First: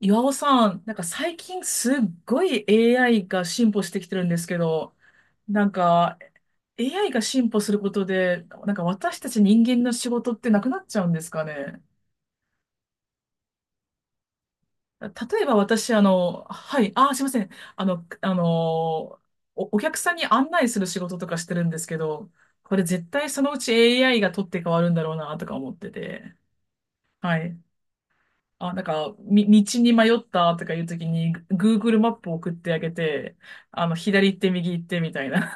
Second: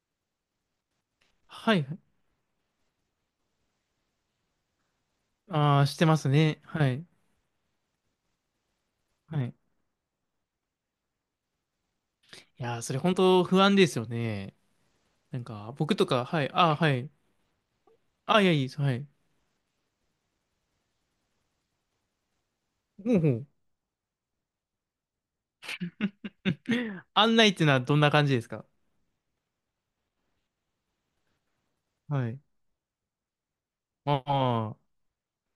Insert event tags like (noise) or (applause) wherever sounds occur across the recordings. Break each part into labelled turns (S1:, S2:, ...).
S1: 岩尾さん、最近
S2: はい。
S1: すっごい AI が進歩してきてるんですけど、なん
S2: ああ、してま
S1: か
S2: すね。はい。
S1: AI が進歩することで、私た
S2: は
S1: ち
S2: い。
S1: 人間の仕事ってなくなっちゃうんですかね。
S2: いやー、それ本当不安ですよね。
S1: 例
S2: なん
S1: えば
S2: か、
S1: 私、
S2: 僕とか、はい。ああ、
S1: は
S2: は
S1: い、
S2: い。
S1: すいません。あの、あ
S2: あ
S1: の
S2: あ、
S1: ー、
S2: いや、いいです。はい。
S1: お、お客さんに案内する仕事とかしてるんですけど、これ絶
S2: ほうほ
S1: 対そ
S2: う。
S1: のうち AI が取って変わるんだろうなとか思ってて。
S2: (laughs) 案
S1: は
S2: 内っ
S1: い。
S2: ていうのはどんな感じですか？
S1: 道に迷ったとかいうときに、Google マッ
S2: は
S1: プを
S2: い。
S1: 送ってあげて、
S2: あ
S1: 左行って右行っ
S2: あ。
S1: てみたいな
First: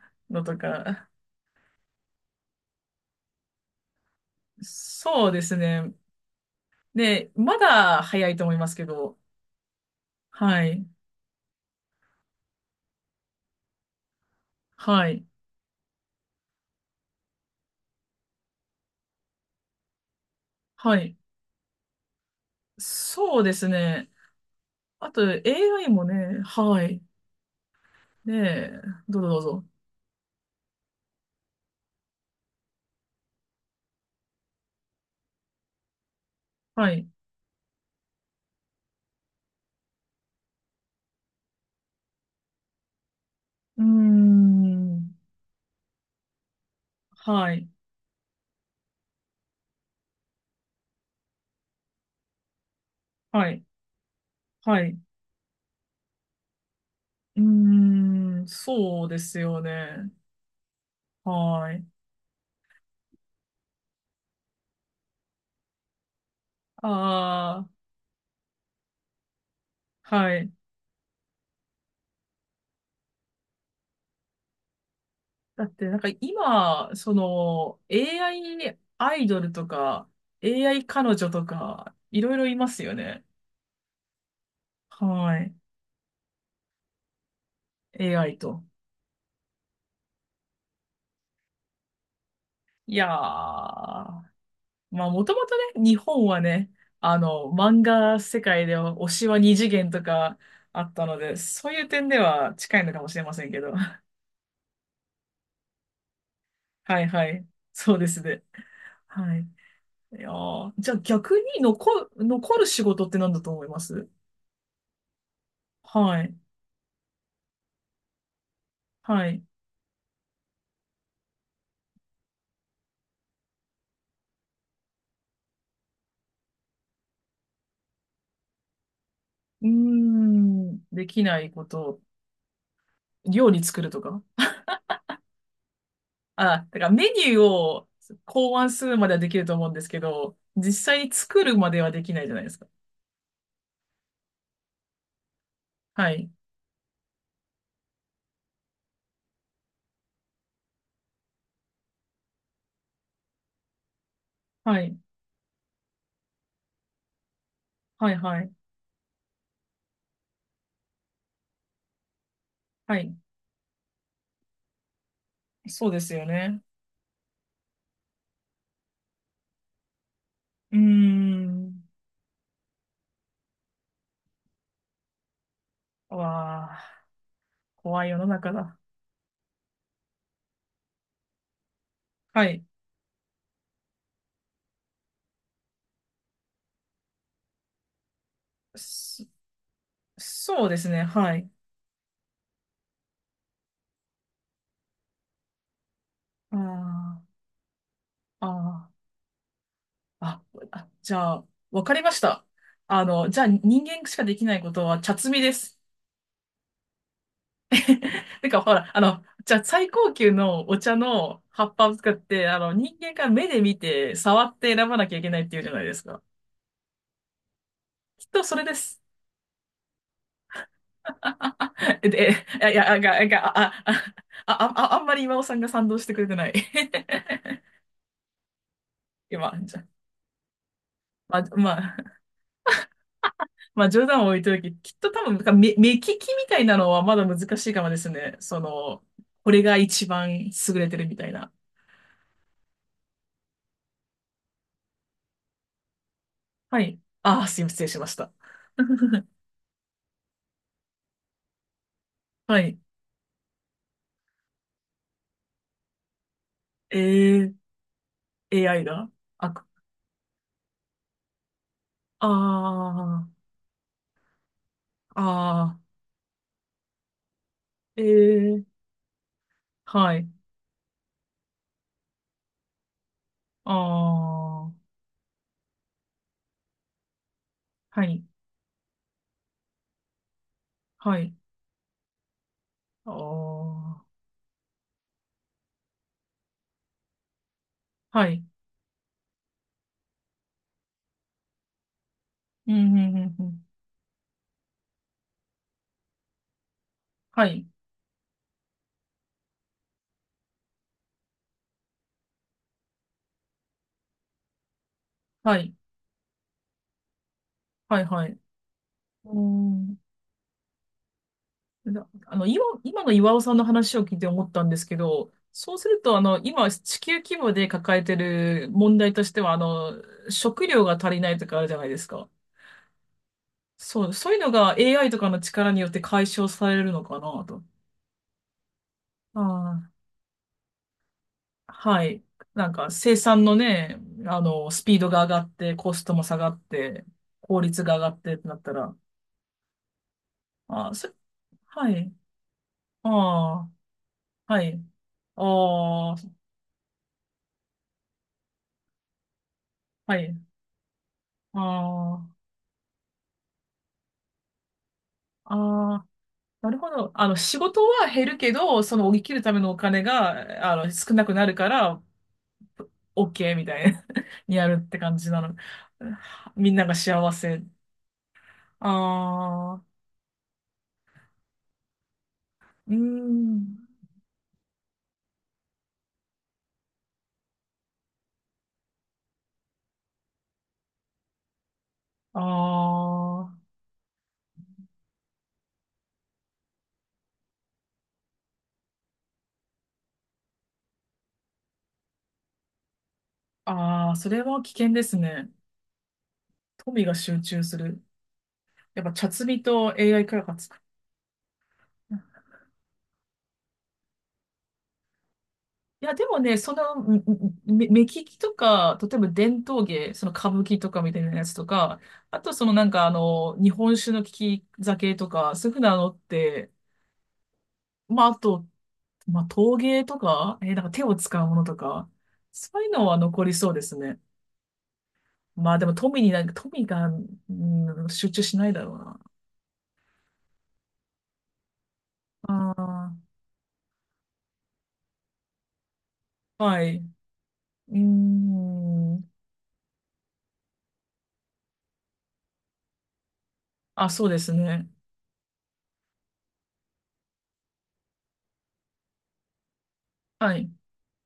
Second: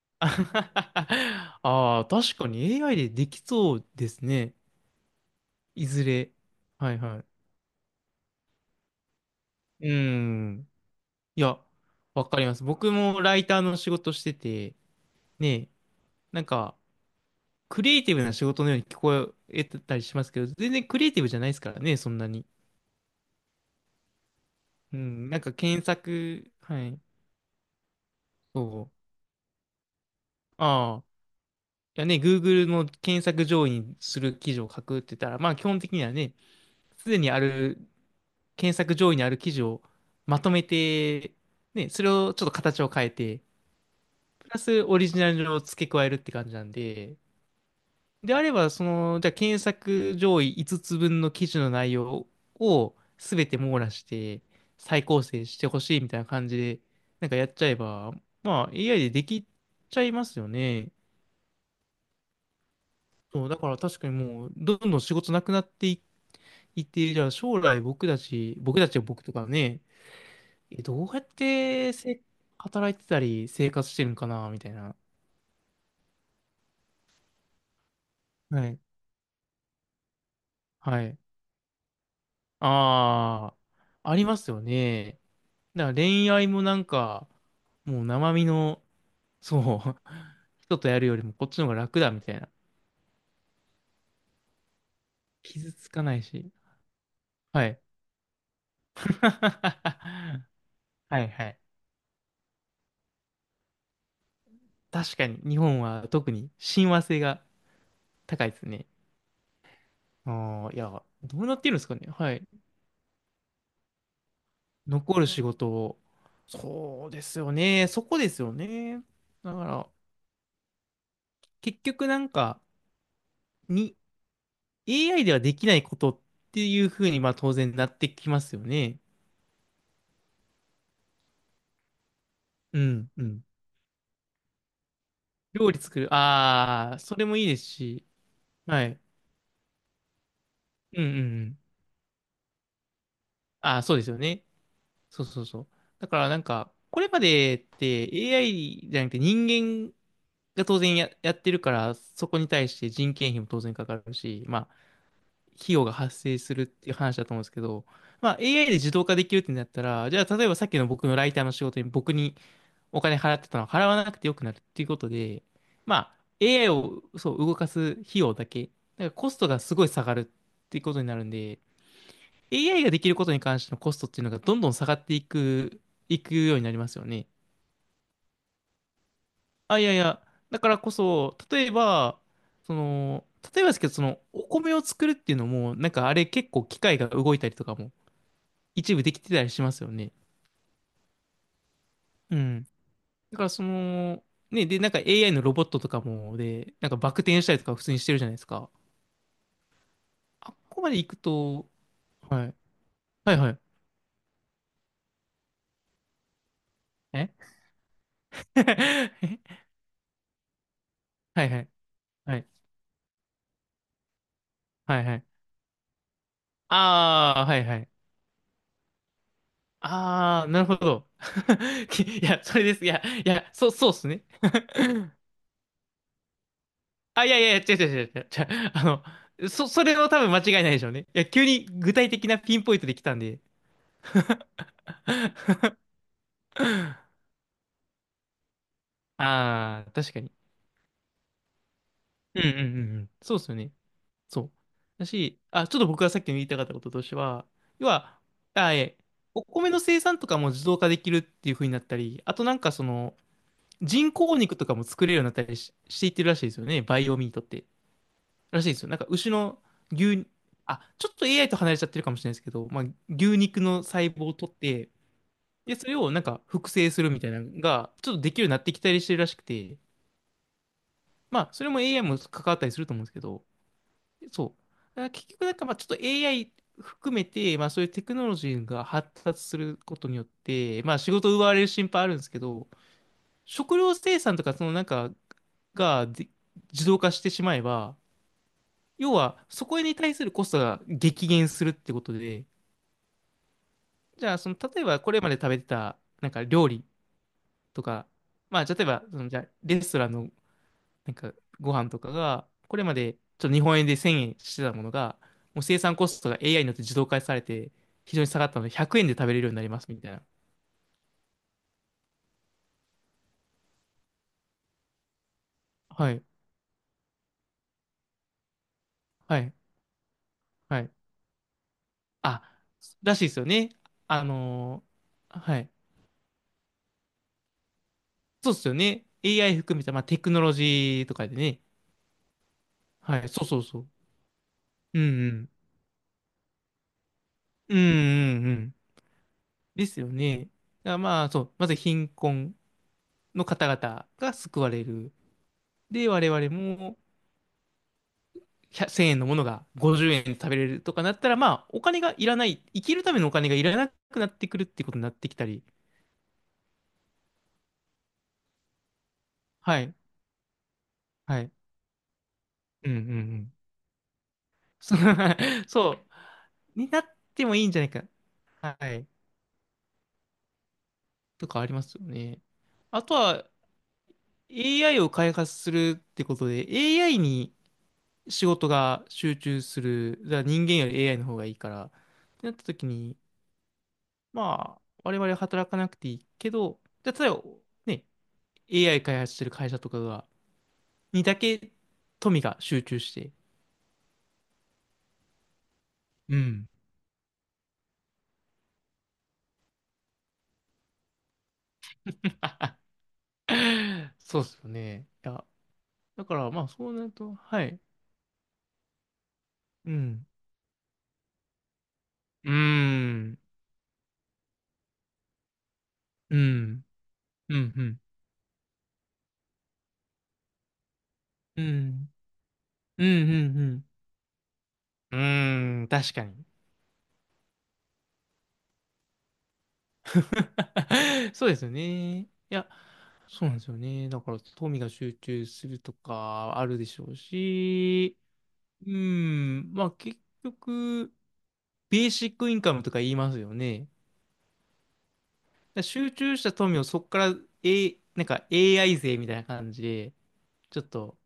S2: (laughs)
S1: のとか。
S2: ああ、確かに AI でできそうですね。
S1: そうです
S2: い
S1: ね。
S2: ずれ。はいは
S1: で、まだ早いと思いますけど、
S2: い。う
S1: は
S2: ん。
S1: い、
S2: いや、わかります。僕もライターの仕事してて、
S1: はい、
S2: ね、なんか、クリエイティブな仕事のように聞こえたりしますけど、全然
S1: は
S2: クリエイ
S1: い。
S2: ティブじゃないですからね、そんなに。
S1: そうですね。
S2: う
S1: あと、
S2: ん、なんか検
S1: AI もね、
S2: 索、は
S1: は
S2: い、
S1: い。ね
S2: そ
S1: え、
S2: う。
S1: どうぞどうぞ。
S2: ああ、いやね、Google の検索上位にする記事を書くって言ったら、まあ基本的にはね、
S1: はい。
S2: すでにある、検索上位にある記事をまとめて、ね、それをちょっと形を変えて、
S1: うー
S2: プラスオリ
S1: ん、
S2: ジナルを付け加えるって感じなんで、
S1: はい、
S2: であれば、その、じゃあ検索上位5つ分の記事の内容を全
S1: は
S2: て
S1: い、
S2: 網羅して
S1: はい。
S2: 再構成してほしいみたいな感じで、なんか
S1: う
S2: やっちゃえ
S1: ー
S2: ば、
S1: ん、
S2: まあ AI
S1: そう
S2: で
S1: で
S2: で
S1: す
S2: き
S1: よ
S2: ちゃ
S1: ね。
S2: いますよね。
S1: はい。
S2: そう、だから確かにもう、どんどん仕事なくなっていいって、じゃあ
S1: あ
S2: 将
S1: あ。
S2: 来僕たちは僕とかね、
S1: はい。
S2: どうやって働いてたり生活してるのかな、みたいな。
S1: だって、今、AI ア
S2: は
S1: イ
S2: い。
S1: アイドルとか、AI
S2: は
S1: 彼
S2: い。
S1: 女とか、いろいろいますよね。
S2: ああ、ありますよね。
S1: はい。
S2: だから恋愛もなんか、もう生
S1: AI
S2: 身
S1: と。
S2: の、そう、(laughs) 人とやるよりもこっちの方が楽だみたいな。
S1: いやー、まもともと
S2: 傷
S1: ね、
S2: つ
S1: 日
S2: かない
S1: 本は
S2: し。
S1: ね、
S2: はい。
S1: 漫画世界では推
S2: (laughs)
S1: しは二次元とかあったの
S2: はい
S1: で、
S2: はい。
S1: そういう点では近いのかもしれませんけど。(laughs)
S2: 確かに日本は特に親
S1: は
S2: 和
S1: い
S2: 性
S1: は
S2: が
S1: い。そうですね。
S2: 高いですね。
S1: はい。いや
S2: あ
S1: ー、
S2: あ、い
S1: じゃあ
S2: や、
S1: 逆
S2: どうなっ
S1: に
S2: てるんですかね。はい。
S1: 残る仕事って何だと思います？
S2: 残る仕事を。
S1: はい。
S2: そうですよね。そこですよね。
S1: はい。
S2: だから、結局なんか、に、AI ではできないことっていうふうに、まあ当然なってきますよね。
S1: うーん、できないこと、
S2: うん、うん。
S1: 料理作るとか。
S2: 料理作る。
S1: あ、だから
S2: ああ、
S1: メ
S2: そ
S1: ニ
S2: れ
S1: ュ
S2: も
S1: ー
S2: いいです
S1: を
S2: し。
S1: 考案
S2: は
S1: する
S2: い。
S1: まではできると思うんですけど、実
S2: う
S1: 際
S2: んう
S1: に
S2: んう
S1: 作る
S2: ん。
S1: まではできないじゃないですか。
S2: ああ、そうですよね。そうそうそう。だ
S1: は
S2: から
S1: い。
S2: なんか、これまでって AI じゃなくて人間が当然やってるから、そこに対して人件費も当然かかるし、まあ、
S1: はい。
S2: 費用が発生するっていう話だと思うんですけど、
S1: はい、
S2: まあ、
S1: はい。
S2: AI で自動化できるってなったら、じゃあ、例えばさっきの僕のライターの仕事に僕に
S1: は
S2: お
S1: い。
S2: 金払ってたのは払わなくてよくなるっていうことで、
S1: そう
S2: ま
S1: です
S2: あ、
S1: よね。
S2: AI をそう動かす費用だけ、だからコストがすごい下がるっ
S1: う
S2: て
S1: ー
S2: いうことになるんで、
S1: ん。
S2: AI ができることに関してのコストっていうのがどんどん下がっていくようにな
S1: わ
S2: りますよ
S1: あ、
S2: ね。
S1: 怖い世の中だ。
S2: あ、いやいや、だからこそ、
S1: はい。
S2: その、例えばですけど、その、お米を作るっていうのも、なんかあれ結構機械が動いたりとかも一部でき
S1: そ、
S2: てたりしますよね。
S1: そうですね。はい。
S2: うん。だからその、ね、で、なんか AI のロボットとかも、で、なんかバク
S1: あ
S2: 転したりとか普通にしてるじゃないで
S1: あ、
S2: すか。
S1: ああ、
S2: あっ
S1: あ、
S2: こまで行
S1: じ
S2: く
S1: ゃあ、
S2: と、
S1: わかりました。
S2: はい。
S1: あの、
S2: はい
S1: じゃあ
S2: はい。
S1: 人間しかできないことは茶摘みです。
S2: え
S1: (laughs) て
S2: (laughs)
S1: か、ほら、あの、じゃ
S2: え
S1: あ最高級のお茶の
S2: はい (laughs) は
S1: 葉
S2: い。
S1: っぱを使っ
S2: はい。
S1: て、あの、人間が目で見て、触って選ば
S2: はい
S1: なき
S2: は
S1: ゃい
S2: い。
S1: けないっていうじゃないですか。
S2: ああ、はいはい。
S1: きっとそれです。
S2: ああ、なるほど。(laughs)
S1: (laughs)
S2: き
S1: え、
S2: いや、
S1: で、
S2: それ
S1: え
S2: で
S1: い
S2: す。い
S1: や、あ、
S2: や、
S1: が、
S2: いや、
S1: が、
S2: そう、
S1: あ、
S2: そうっ
S1: あ、
S2: すね。
S1: あ、あ、あんまり今尾さんが賛同してくれてない。
S2: あ、いやいやいや、違う違う違う違う。違うあ
S1: (laughs)
S2: の、
S1: 今、
S2: そ、
S1: じ
S2: そ
S1: ゃ、
S2: れは多分間違いないでしょうね。いや、
S1: まあ、
S2: 急に
S1: ま
S2: 具
S1: あ、
S2: 体的なピンポイントで来たんで。
S1: まあ、冗談を置いといて、きっと多分、目利きみたいな
S2: (laughs)
S1: のはまだ難しいかもですね。その、これが
S2: ああ、
S1: 一
S2: 確かに。
S1: 番優れてるみたいな。
S2: うんうんうんうん。そうっすよね。そう。だし、あ、ちょっと僕がさっきの言いたかった
S1: は
S2: こと
S1: い。
S2: として
S1: あ
S2: は、
S1: あ、すいません、失
S2: 要
S1: 礼しまし
S2: は、
S1: た。
S2: あ、え、
S1: (laughs)
S2: お米の生産とかも自動化できるっていう風になったり、あとな
S1: は
S2: んか
S1: い。
S2: その、人工肉とかも作れるようになったりしていってるらしいですよね。
S1: え
S2: バイオミートっ
S1: ー
S2: て。らしいです
S1: AI
S2: よ。なんか
S1: が
S2: 牛
S1: あ
S2: の
S1: く、
S2: 牛、あ、ちょっと AI と離れちゃってるかもしれないですけど、まあ、
S1: あ
S2: 牛肉の細胞を取って、
S1: あ、あ
S2: で、
S1: あ、
S2: それをなんか複製するみたいなのが、
S1: え
S2: ちょっとできるようになっ
S1: え、
S2: てきたりしてるらしくて、
S1: はい、
S2: まあ、それも AI も関わったりすると思うんですけど、
S1: あ
S2: そ
S1: あ、
S2: う。だから結局なんかまあちょっと AI 含めて、まあそういう
S1: は
S2: テク
S1: い、
S2: ノロジーが発達することによって、まあ仕
S1: は
S2: 事
S1: い、
S2: を奪われる心配あるんですけど、
S1: あ
S2: 食料
S1: あ、
S2: 生産とかそのなんかで自動化してしまえば、
S1: はい、
S2: 要はそこに対するコストが激減するってことで、
S1: うん、うん、うん、うん、
S2: じゃあその例えばこれまで食べてたなんか料理
S1: はい、
S2: とか、まあ例えばそのじゃあレストランのなんかご飯とかが、これまでちょっと日本円で1000円してたものが、
S1: は
S2: もう
S1: い、
S2: 生産コストが AI によって自動化されて、
S1: はい、
S2: 非常
S1: は
S2: に
S1: い。
S2: 下がったので100円で食べれ
S1: う
S2: るようになります
S1: ん、
S2: みたいな。
S1: なあの、今、今の岩尾さんの話を聞いて思ったんですけど、そうする
S2: は
S1: と、あ
S2: い、
S1: の、今、地球規模で抱えてる問題とし
S2: は
S1: ては、
S2: い、
S1: あの、食
S2: は
S1: 料が
S2: い。
S1: 足りないとかあるじゃないですか。
S2: あ、らしいですよね。
S1: そう、
S2: あ
S1: そういうのが
S2: の
S1: AI とかの
S2: は
S1: 力
S2: い。
S1: によって解消されるのかなと。
S2: そうですよね。AI 含め
S1: あ
S2: た、
S1: あ、
S2: まあ、テクノロジーとかでね。
S1: はい。なんか生
S2: はい、そ
S1: 産
S2: う
S1: の
S2: そうそう。
S1: ね、あの、スピー
S2: うんう
S1: ドが上が
S2: ん。
S1: って、コストも下がって、効
S2: うん
S1: 率が上がってっ
S2: うん
S1: て
S2: う
S1: なった
S2: ん。
S1: ら、
S2: ですよね。だか
S1: あー、
S2: ら
S1: そ、
S2: まあ、そう、まず
S1: は
S2: 貧
S1: い。
S2: 困
S1: あ
S2: の方
S1: あ、
S2: 々が救
S1: は
S2: わ
S1: い。
S2: れる。で、
S1: ああ、
S2: 我々も、100 0円のものが50
S1: は
S2: 円で
S1: い。
S2: 食べれるとかなったら、まあ、お金が
S1: あ
S2: いらない、生きるためのお金がいらなくなってくるってことになってきた
S1: あ、
S2: り、
S1: ああ、なるほど。あの、仕事は減るけど、その、生きるためのお
S2: はい、
S1: 金が、あの、少なく
S2: は
S1: な
S2: い、
S1: るから、
S2: うんうんうん。
S1: OK みたいな (laughs) にやる
S2: (laughs)
S1: っ
S2: そ
S1: て
S2: う、
S1: 感じなの。
S2: (laughs) そ
S1: みん
S2: う
S1: な
S2: に
S1: が
S2: なっ
S1: 幸
S2: てもい
S1: せ。
S2: いんじゃないか。はい、
S1: ああ、
S2: とかありますよね。
S1: うー
S2: あとは、
S1: ん。
S2: AI を開発するってことで、AI に仕事が集中する、だから人間より AI の方がいいから、っ
S1: あ
S2: てなった時に、
S1: あ。
S2: まあ、我々は働かなくていいけど、じゃあ例えばね、AI 開発してる会社とかにだけ富が集中して、
S1: ああ、それは危険ですね。
S2: うん。
S1: 富が集中する。やっぱ、茶摘みと AI 開発か。
S2: (laughs) そうっすよね。いや、
S1: いや、
S2: だ
S1: で
S2: か
S1: も
S2: ら
S1: ね、
S2: まあそうなると、はい。
S1: 目利きとか、例えば伝統
S2: う
S1: 芸、そ
S2: ん。
S1: の歌舞伎とかみたいなやつとか、あ
S2: う
S1: と
S2: ー
S1: そのなんかあ
S2: ん。
S1: の、日本酒の利き酒とか、そういうふうなのっ
S2: う
S1: て、
S2: ん。うん、うん。
S1: まあ、あと、まあ、陶芸とか、なんか手を使うも
S2: う
S1: のとか、
S2: ん。
S1: そういう
S2: う
S1: の
S2: ん。
S1: は残り
S2: う
S1: そうで
S2: ん。
S1: すね。
S2: うん。
S1: まあ
S2: う
S1: で
S2: ん。
S1: も
S2: 確
S1: 富
S2: か
S1: にな
S2: に。
S1: んか、富が、うん、集中しないだろうな。
S2: (laughs) そうですよね。いや、
S1: あ
S2: そうなんですよね。だから、富が集中するとか
S1: あ、
S2: ある
S1: は
S2: で
S1: い。
S2: し
S1: う
S2: ょうし、
S1: ー
S2: う
S1: ん。
S2: ん、まあ結局、ベーシックインカムとか言いますよね。だか
S1: あ、そうですね。
S2: ら集中した富をそこから、なんか AI 税みたいな感じで、
S1: はい。
S2: ちょっと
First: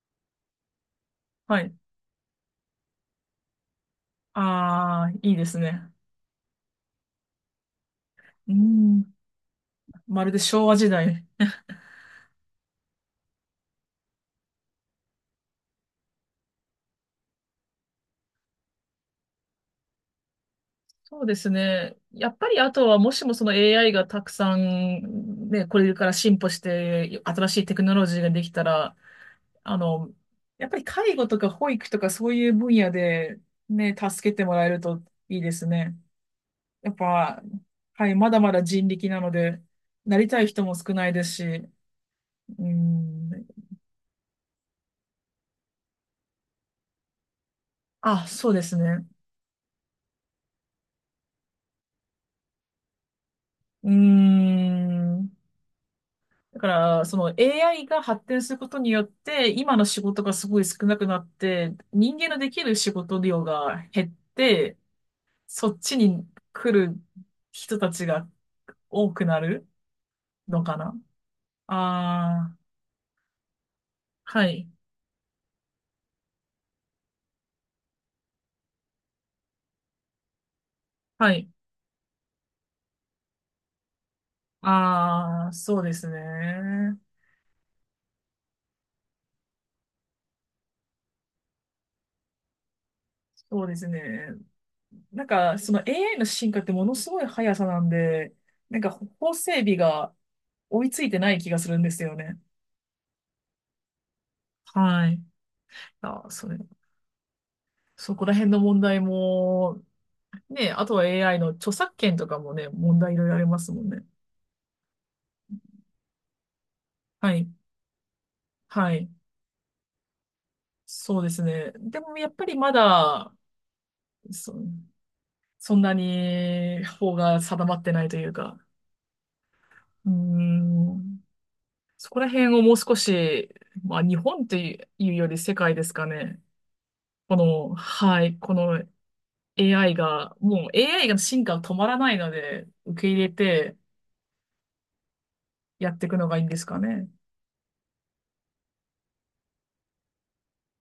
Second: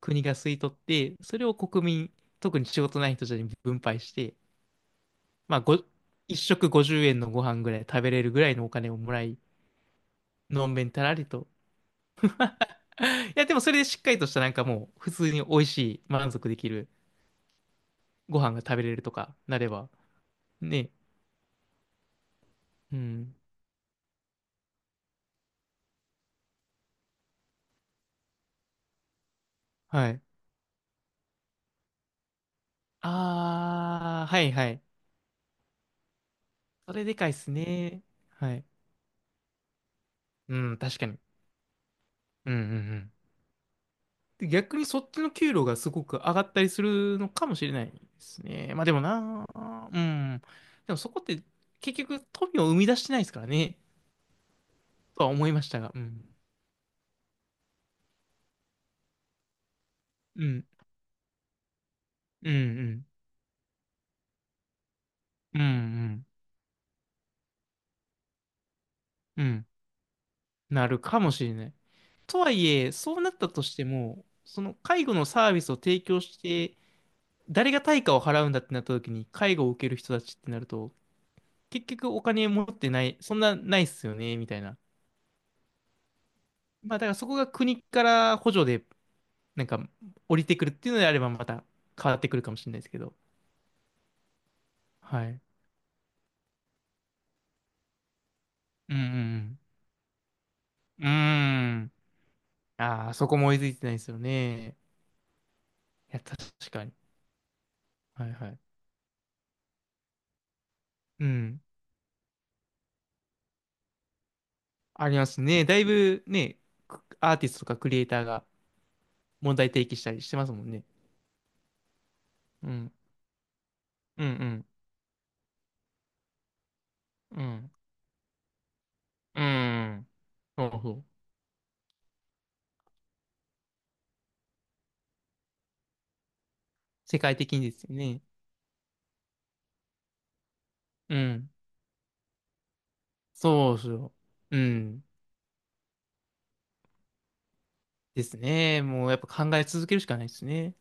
S2: 国が吸い取って、それを
S1: はい。
S2: 国民、特に仕事ない人たちに分配して、
S1: ああ、いいです
S2: まあ、
S1: ね。
S2: 一食50円のご飯ぐらい食べれるぐら
S1: うー
S2: いのお金を
S1: ん。
S2: もらい、
S1: まるで昭
S2: のん
S1: 和
S2: べ
S1: 時
S2: んたら
S1: 代。
S2: りと。(laughs) いや、でもそれでしっかりとしたなんかもう、普通に美味しい、満足できるご飯が食べれるとかなれば、ね。
S1: そうですね。やっぱりあと
S2: う
S1: は、もしも
S2: ん。
S1: その AI がたくさん、ね、これから進歩して、新しいテクノロジーができたら、あ
S2: は
S1: の、
S2: い。
S1: やっぱり介護とか保育とかそういう分野で、ね、
S2: ああ、
S1: 助け
S2: は
S1: て
S2: い
S1: もら
S2: は
S1: える
S2: い。
S1: といいですね。や
S2: そ
S1: っ
S2: れでかいっ
S1: ぱ、
S2: すね。
S1: はい、まだま
S2: は
S1: だ
S2: い。
S1: 人力なので、なりたい
S2: う
S1: 人も
S2: ん、
S1: 少
S2: 確
S1: な
S2: か
S1: い
S2: に。
S1: ですし、
S2: うんうんう
S1: う
S2: ん。
S1: ん、
S2: で、逆にそっちの給料がすごく上がったりするのかもしれないで
S1: あ、
S2: す
S1: そうで
S2: ね。
S1: す
S2: まあでも
S1: ね。
S2: な。うん。でもそこって結局富を生み出してないですからね。
S1: うー
S2: とは
S1: ん。
S2: 思いましたが。うん。
S1: だから、その AI が発展することによって、今の仕事が
S2: う
S1: すごい
S2: ん。
S1: 少なくなって、人間ので
S2: うんう
S1: きる仕
S2: ん。
S1: 事量が減って、
S2: うんう
S1: そっち
S2: ん。
S1: に来る人たちが多くな
S2: うん。
S1: るのか
S2: な
S1: な。
S2: るかもしれない。と
S1: あ
S2: は
S1: あ、
S2: いえ、そうなったとしても、
S1: は
S2: そ
S1: い、
S2: の介護のサービスを提供して、誰が対価を払うんだってなった時に、介護を受ける人たちってなると、
S1: はい。
S2: 結局お金持ってない、そんなないっすよね、みたいな。
S1: ああ、そうです
S2: ま
S1: ね。
S2: あだからそこが国から補助で、なんか降りてくるっていうのであればまた変わってくるかもしれないですけど。
S1: そうですね。
S2: は
S1: なん
S2: い。
S1: か、その AI の進化ってものすごい速さなんで、なんか
S2: うんう
S1: 法整
S2: ん
S1: 備が追いつ
S2: うん。うー
S1: いてない気がするんで
S2: ん。
S1: すよね。
S2: ああ、そこも追いついてないですよね。
S1: はい。
S2: いや、
S1: あ、それ、
S2: 確かに。
S1: そこ
S2: は
S1: ら
S2: いは
S1: 辺の
S2: い。
S1: 問題も、ね、あとは
S2: う
S1: AI の
S2: ん。
S1: 著作権とかもね、問題いろいろありますもんね。
S2: ありますね。だいぶね、ア
S1: は
S2: ーティ
S1: い。
S2: ストとかクリエイターが
S1: はい。
S2: 問題提起したりしてますもんね。
S1: そうですね。でもやっぱりま
S2: うん。
S1: だ、
S2: う
S1: そ、
S2: ん
S1: そんなに法
S2: うん。
S1: が
S2: う
S1: 定
S2: ん。
S1: まってないというか、
S2: う
S1: う
S2: ん。
S1: ー
S2: そうそう。
S1: ん、そこら辺をもう少し、まあ日本というより世界ですかね。
S2: 世界
S1: こ
S2: 的に
S1: の、
S2: ですよね。
S1: はい、この AI が、もう AI
S2: う
S1: が進
S2: ん。
S1: 化は止まらないので、受け入れ
S2: そ
S1: て
S2: うそう。うん。
S1: やっていくのがいいんですかね。
S2: ですね。もうやっぱ考え続けるしかないですね。